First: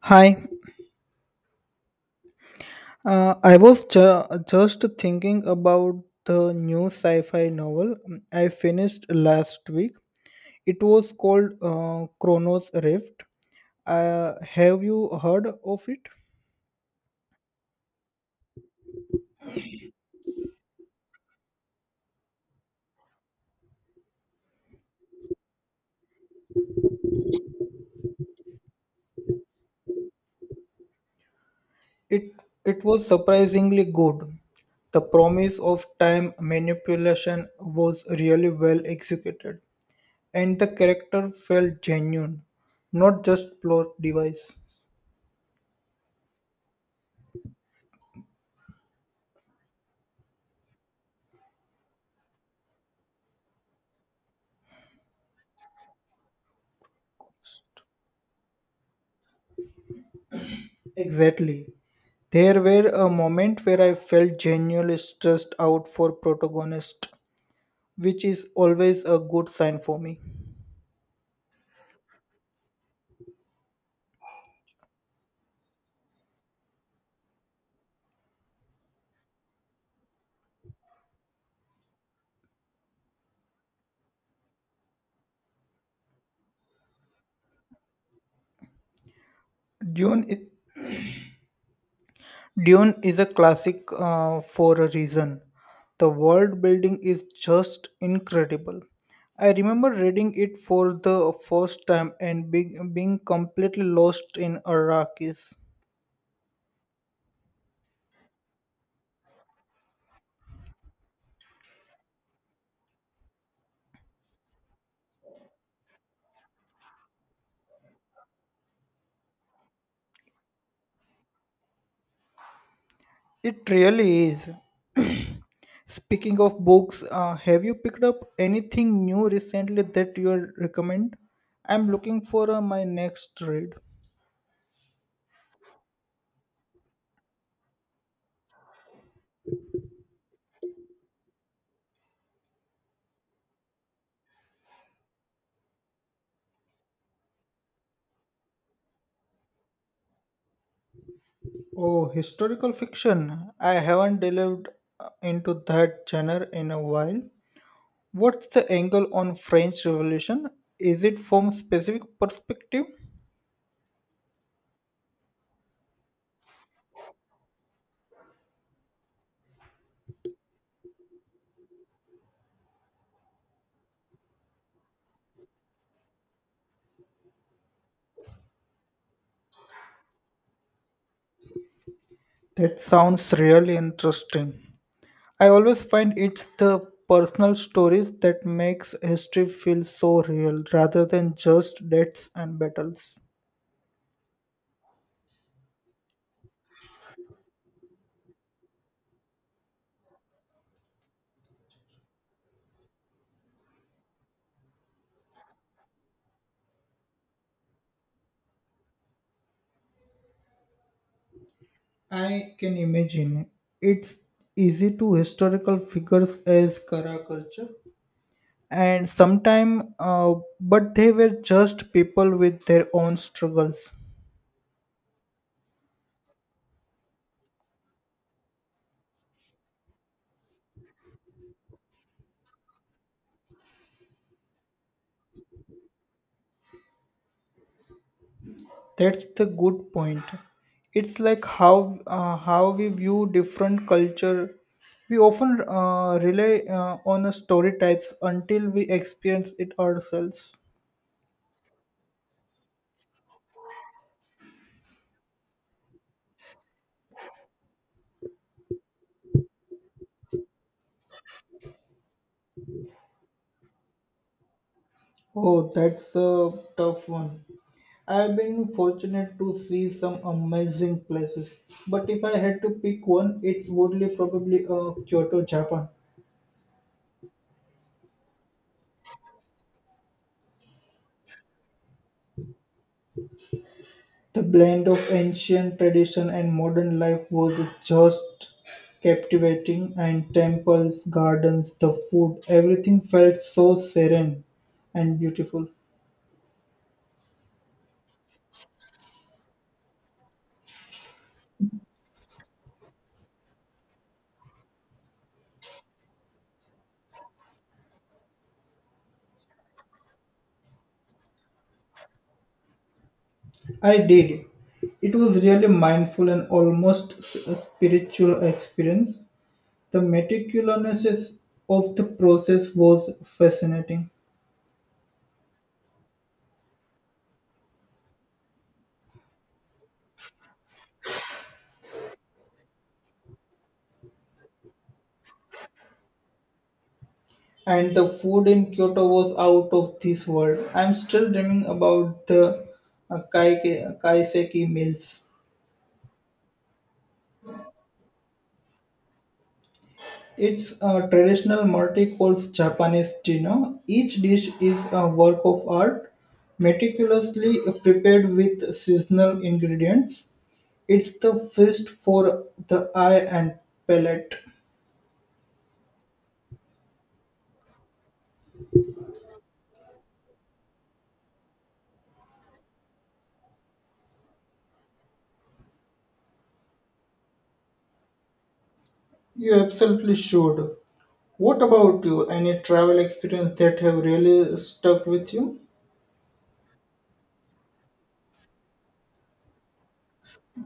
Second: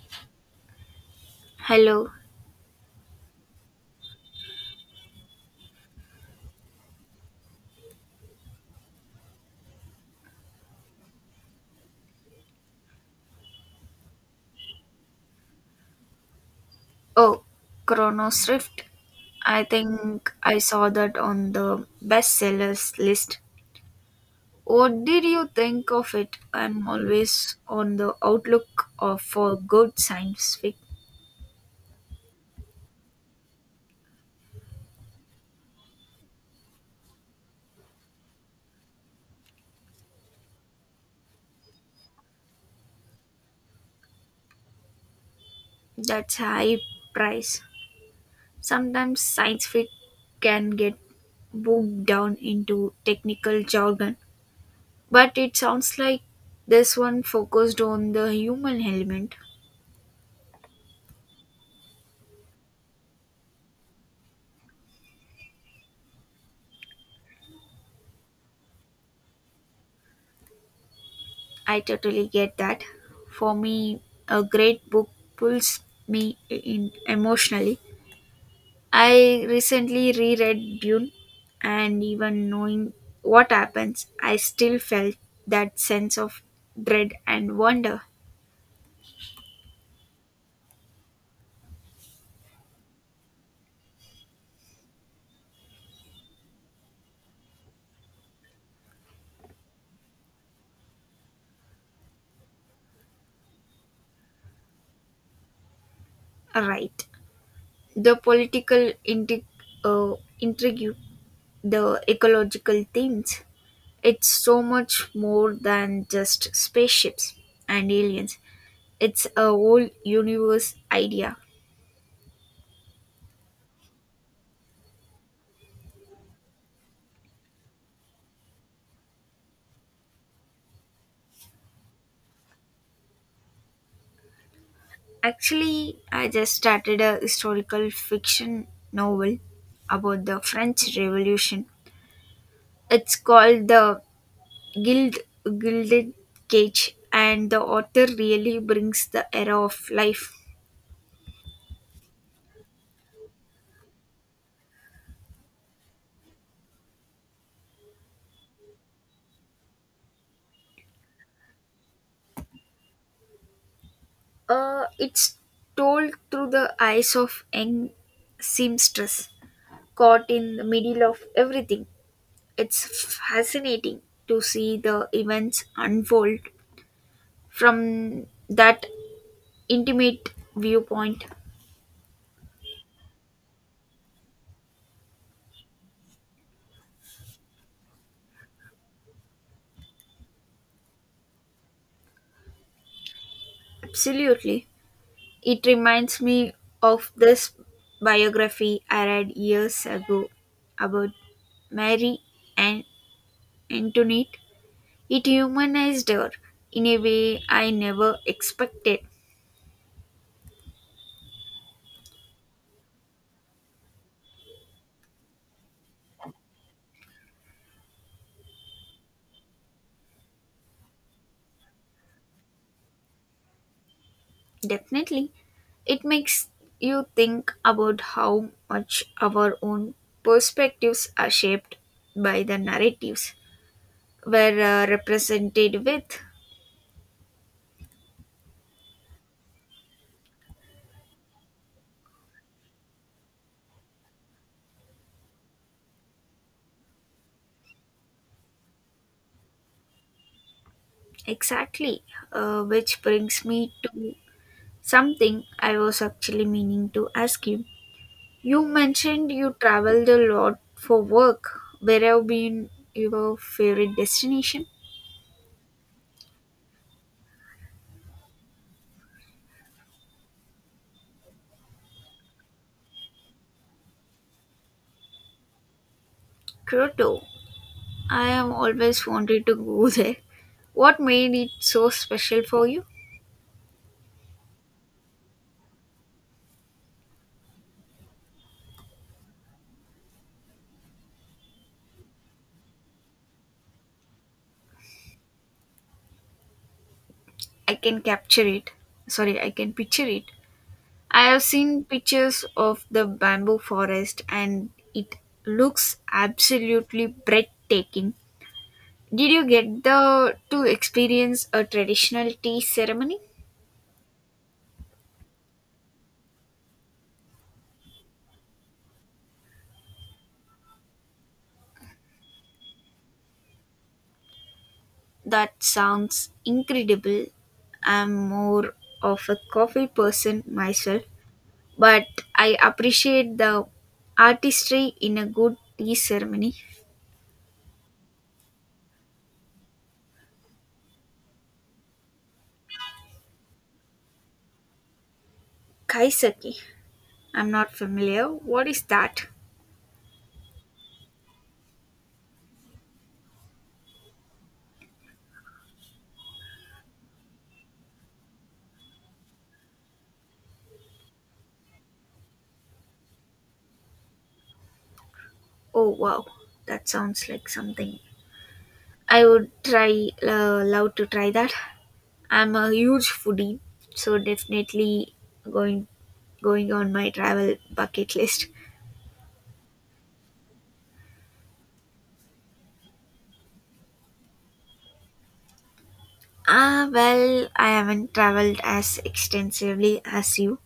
Hi. Hello. I was just thinking about the new sci fi novel I finished last week. It was called Chronos Rift. Have you heard of it? Oh, Chronos Rift. I think I saw that on the bestsellers list. What did you think of it? I'm always on the outlook of for good science fic. It It was surprisingly good. The promise of time manipulation was really well executed, and the character felt genuine, not just plot device. That's high price. Sometimes science fic can get bogged down into technical jargon, but it sounds like this one focused on the human element. Exactly. There were a moment where I felt genuinely stressed out for protagonist, which is always a good sign for me. I totally get that. For me, a great book pulls me in emotionally. I recently reread Dune, and even knowing what happens, I still felt that sense of dread and wonder. Dune is, Dune is a classic, for a reason. The world building is just incredible. I remember reading it for the first time and being completely lost in Arrakis. Right. The political intrigue, uh, intrigue, the ecological themes, it's so much more than just spaceships and aliens. It's a whole universe idea. It really is. Speaking of books, have you picked up anything new recently that you recommend? I'm looking for my next read. Actually, I just started a historical fiction novel about the French Revolution. It's called The Guild Gilded Cage, and the author really brings the era of life. Oh, historical fiction. I haven't delved into that genre in a while. What's the angle on French Revolution? Is it from specific perspective? It's told through the eyes of young seamstress caught in the middle of everything. It's fascinating to see the events unfold from that intimate viewpoint. That sounds really interesting. I always find it's the personal stories that makes history feel so real rather than just dates and battles. Absolutely. It reminds me of this biography I read years ago about Mary and Antoinette. It humanized her in a way I never expected. I can imagine. It's easy to historical figures as Karakarcha and sometime but they were just people with their own struggles. Definitely, it makes you think about how much our own perspectives are shaped by the narratives we're represented with. That's the good point. It's like how we view different culture. We often rely on a story types until we experience it ourselves. Exactly, which brings me to something I was actually meaning to ask you. You mentioned you traveled a lot for work. Where have been your favorite destination? Oh, that's a tough one. I've been fortunate to see some amazing places, but if I had to pick one, it's would probably Kyoto, Japan. Kyoto. I have always wanted to go there. What made it so special for you? The blend of ancient tradition and modern life was just captivating, and temples, gardens, the food, everything felt so serene and beautiful. I can capture it. Sorry, I can picture it. I have seen pictures of the bamboo forest and it looks absolutely breathtaking. Did you get the to experience a traditional tea ceremony? I did. It was really mindful and almost a spiritual experience. The meticulousness of the process was fascinating, That sounds incredible. I'm more of a coffee person myself, but I appreciate the artistry in a good tea ceremony. and the food in Kyoto was out of this world. I'm still dreaming about the kaiseki meals. Kaisaki. I'm not familiar. What is that? It's a traditional multi-course Japanese dinner. Each dish is a work of art, meticulously prepared with seasonal ingredients. It's the feast for the eye and palate. Oh wow, that sounds like something. I would try love to try that. I'm a huge foodie, so definitely going going on my travel bucket list. You absolutely should. What about you? Any travel experience that have really stuck with you? Ah, well, I haven't traveled as extensively as you,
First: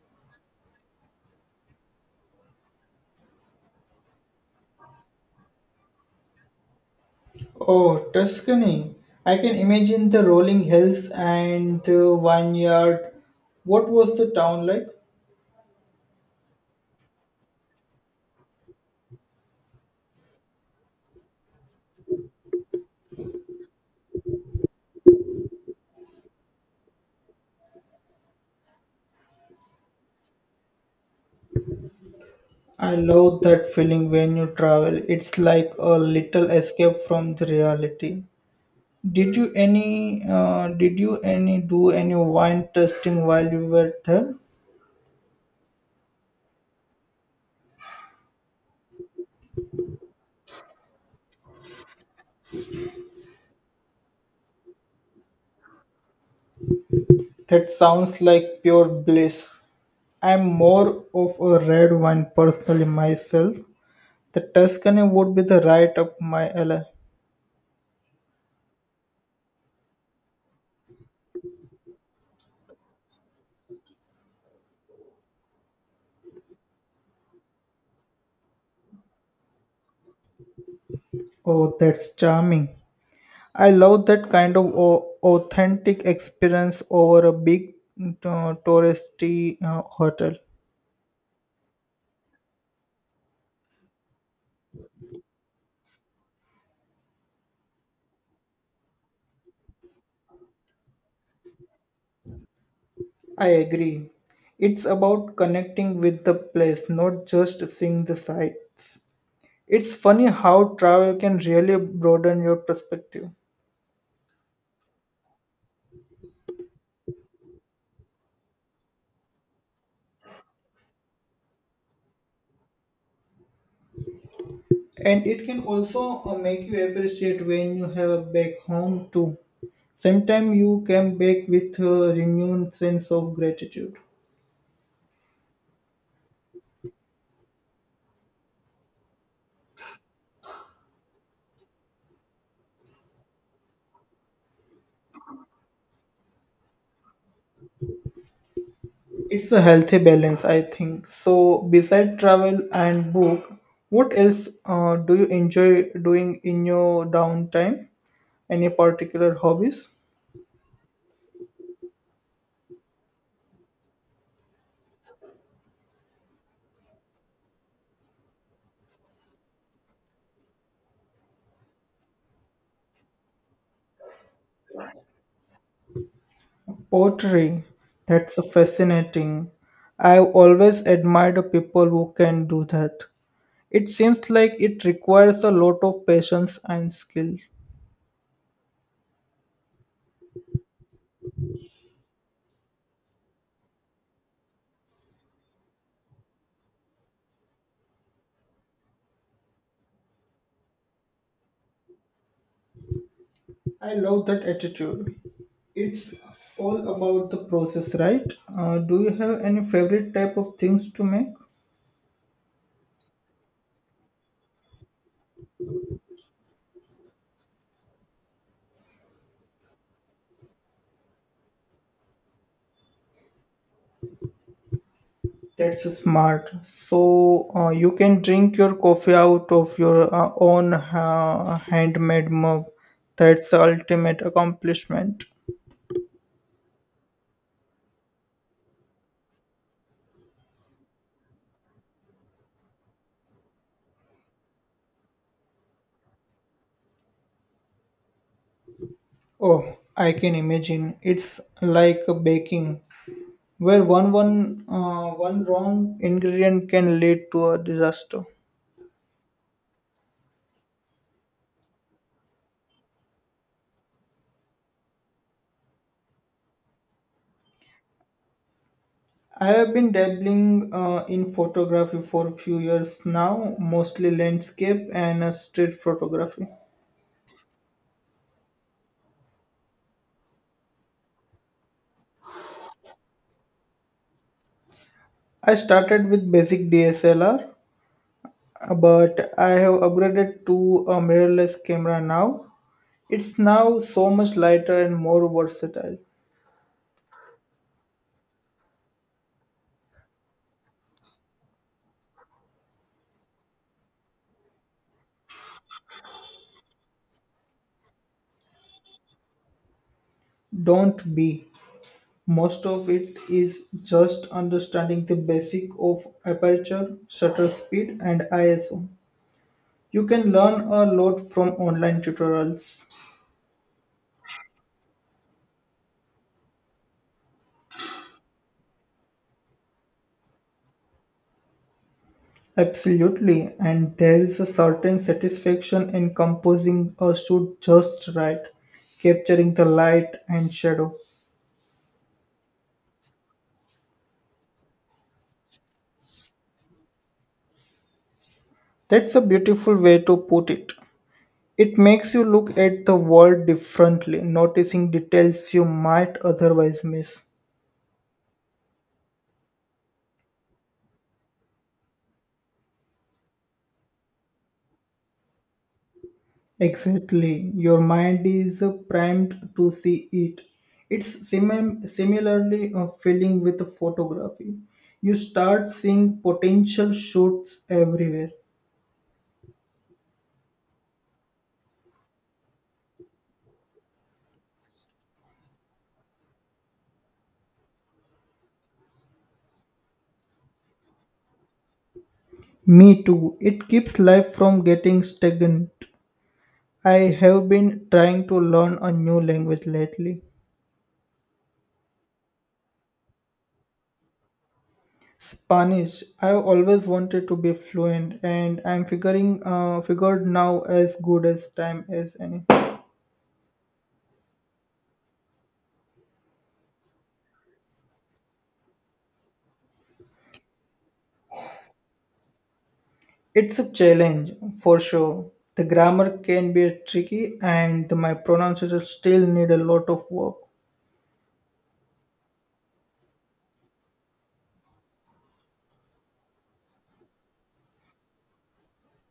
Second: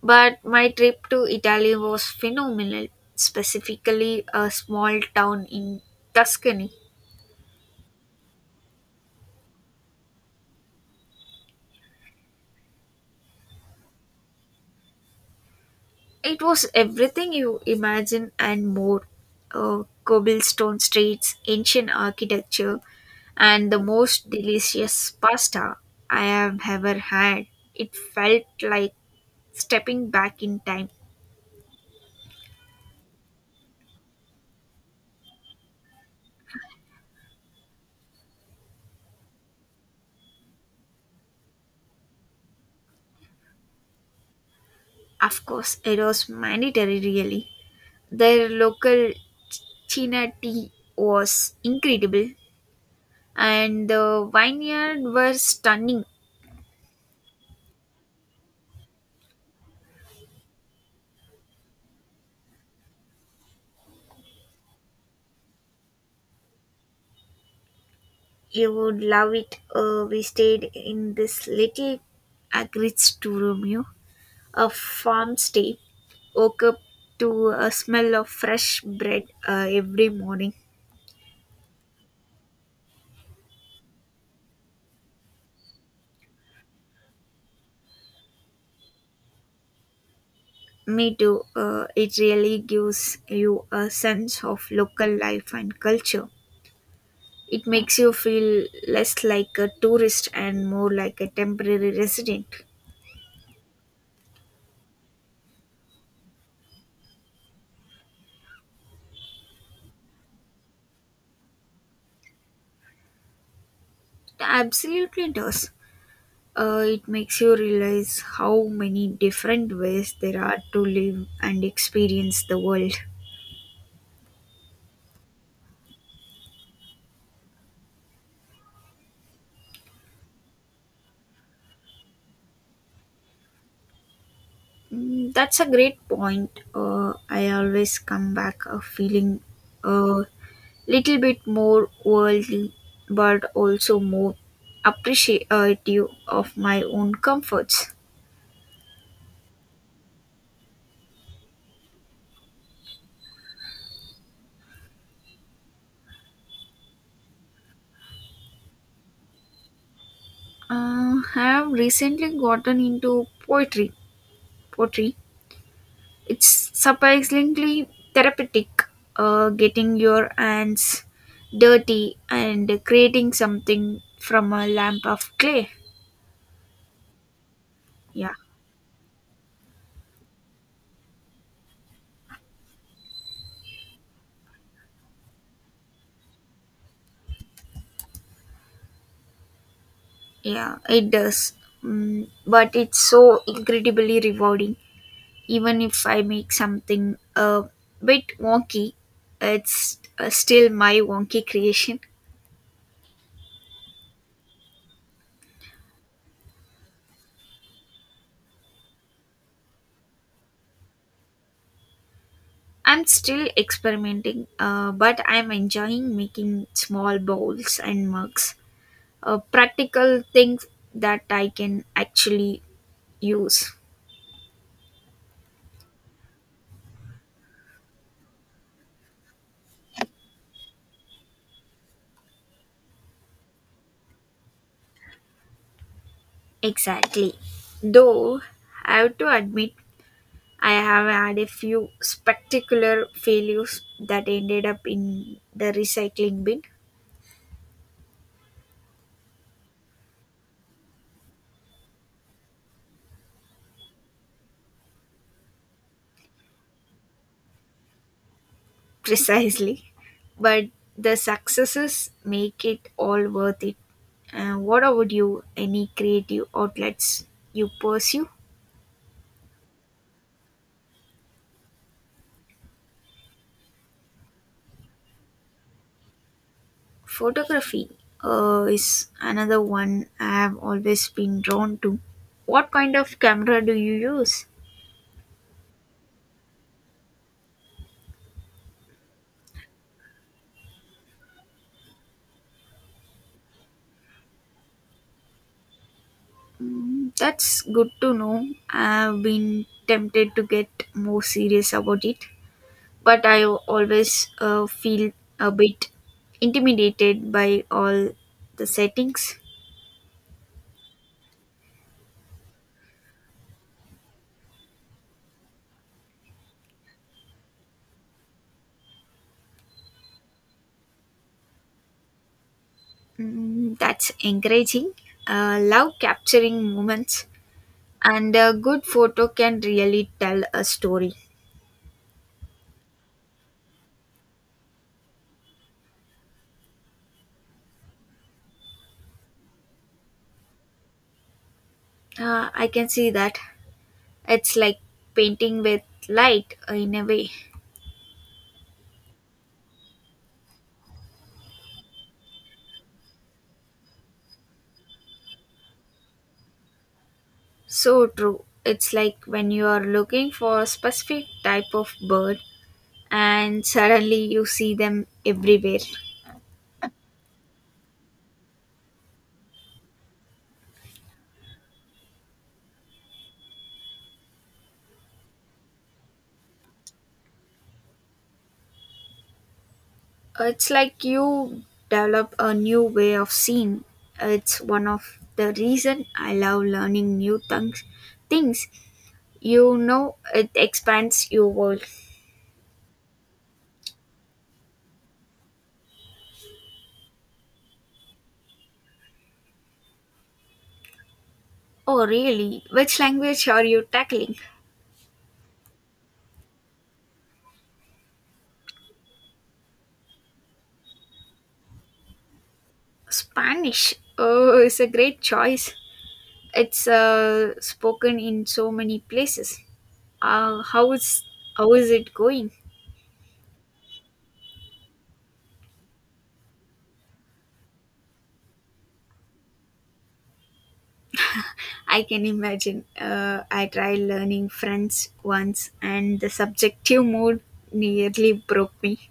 but my trip to Italy was phenomenal, specifically a small town in Tuscany. Oh, Tuscany. I can imagine the rolling hills and the vineyard. What was the town like? It was everything you imagine and more. Cobblestone streets, ancient architecture, and the most delicious pasta I have ever had. It felt like stepping back in time. I love that feeling when you travel. It's like a little escape from the reality. Did you any do any wine tasting while you were there? Of course, it was mandatory, really. Their local China tea was incredible, and the vineyard were stunning. That sounds like pure bliss. I'm more of a red wine personally myself. The Tuscany would be the right up my alley. You would love it. We stayed in this little acreage to Romeo, a farm stay. Woke up to a smell of fresh bread every morning. Oh, that's charming. I love that kind of authentic experience over a big, touristy, hotel. Me too. It really gives you a sense of local life and culture. It makes you feel less like a tourist and more like a temporary resident. I agree. It's about connecting with the place, not just seeing the sights. It's funny how travel can really broaden your perspective. It absolutely does. It makes you realize how many different ways there are to live and experience the world. And it can also, make you appreciate when you have a back home too. Sometimes you come back with a renewed sense of gratitude. Mm, that's a great point. I always come back feeling a little bit more worldly, but also more appreciative of my own comforts. It's a healthy balance, I think. So beside travel and book, what else do you enjoy doing in your downtime? Any particular hobbies? I have recently gotten into poetry. Poetry. It's surprisingly therapeutic, getting your hands dirty and creating something from a lump of clay. Pottery. Yeah, That's fascinating. I've always admired people who can do that. It seems like it requires a lot of patience and skill. yeah, it does. Mm, but it's so incredibly rewarding. Even if I make something a bit wonky, it's still my wonky creation. I love that attitude. It's all about the process, right? Do you have any favorite type of things to make? I'm still experimenting, but I'm enjoying making small bowls and mugs. Practical things that I can actually use. That's smart. So you can drink your coffee out of your own handmade mug. That's the ultimate accomplishment. Exactly. Though I have to admit, I have had a few spectacular failures that ended up in the recycling bin. Oh, I can imagine. It's like baking, where one wrong ingredient can lead to a disaster. Precisely. But the successes make it all worth it. What about you? Any creative outlets you pursue? I have been dabbling in photography for a few years now, mostly landscape and street photography. Photography is another one I have always been drawn to. What kind of camera do you use? I started with basic DSLR, but I have upgraded to a mirrorless camera now. It's now so much lighter and more versatile. Mm, that's good to know. I've been tempted to get more serious about it, but I always feel a bit intimidated by all the settings. Don't be. Most of it is just understanding the basic of aperture, shutter speed and ISO. You can learn a lot from online tutorials. Mm, that's encouraging. Love capturing moments, and a good photo can really tell a story. Absolutely, and there is a certain satisfaction in composing a shoot just right, capturing the light and shadow. I can see that. It's like painting with light in a way. That's a beautiful way to put it. It makes you look at the world differently, noticing details you might otherwise miss. So true. It's like when you are looking for a specific type of bird and suddenly you see them everywhere. Exactly. Your mind is primed to see it. It's similarly filling with photography. You start seeing potential shoots everywhere. It's like you develop a new way of seeing. It's one of the reason I love learning new things. Things you know, it expands your world. Me too. It keeps life from getting stagnant. I have been trying to learn a new language lately. Oh, really? Which language are you tackling? Spanish. I've always wanted to be fluent, and I'm figuring figured now as good as time as any. Spanish. Oh, it's a great choice. It's spoken in so many places. Uh, how is how is it going? It's a challenge for sure. The grammar can be tricky and my pronunciation still need a lot of work. I can imagine. I tried learning French once, and the subjective mode nearly broke me.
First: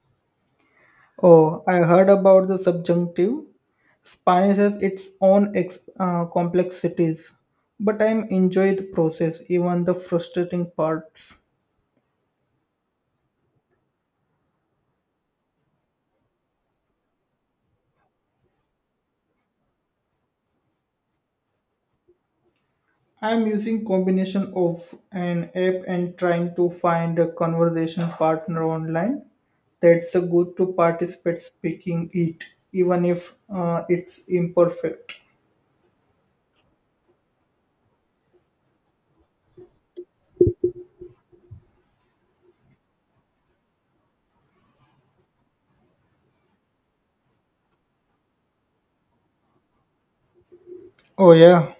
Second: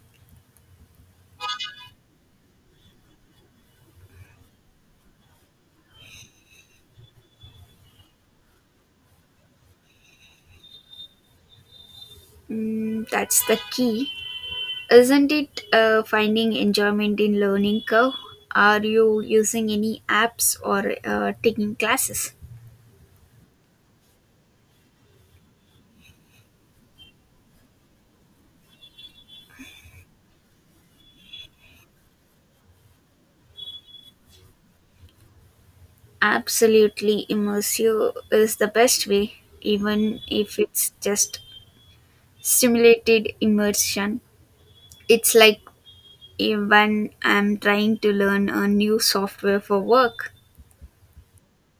Oh, I heard about the subjunctive. Spanish has its own complexities, but I'm enjoy the process, even the frustrating parts. Mm, that's the key, isn't it? Finding enjoyment in learning curve. Are you using any apps or taking classes? I'm using combination of an app and trying to find a conversation partner online. That's a good to participate speaking it, even if it's imperfect. Absolutely, immersive is the best way, even if it's just simulated immersion. It's like when I'm trying to learn a new software for work, Oh yeah.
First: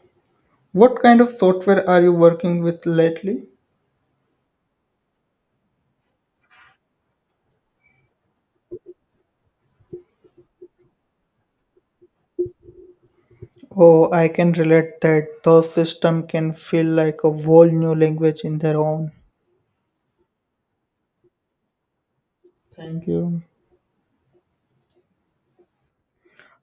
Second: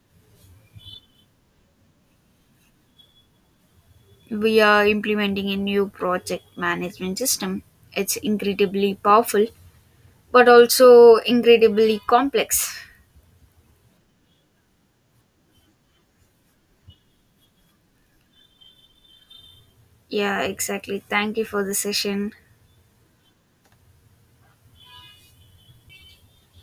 What kind of software are you working with lately? we are implementing a new project management system. It's incredibly powerful, but also incredibly complex. Oh, I can relate that those system can feel like a whole new language in their own. Yeah, exactly. Thank you for the session. Thank you.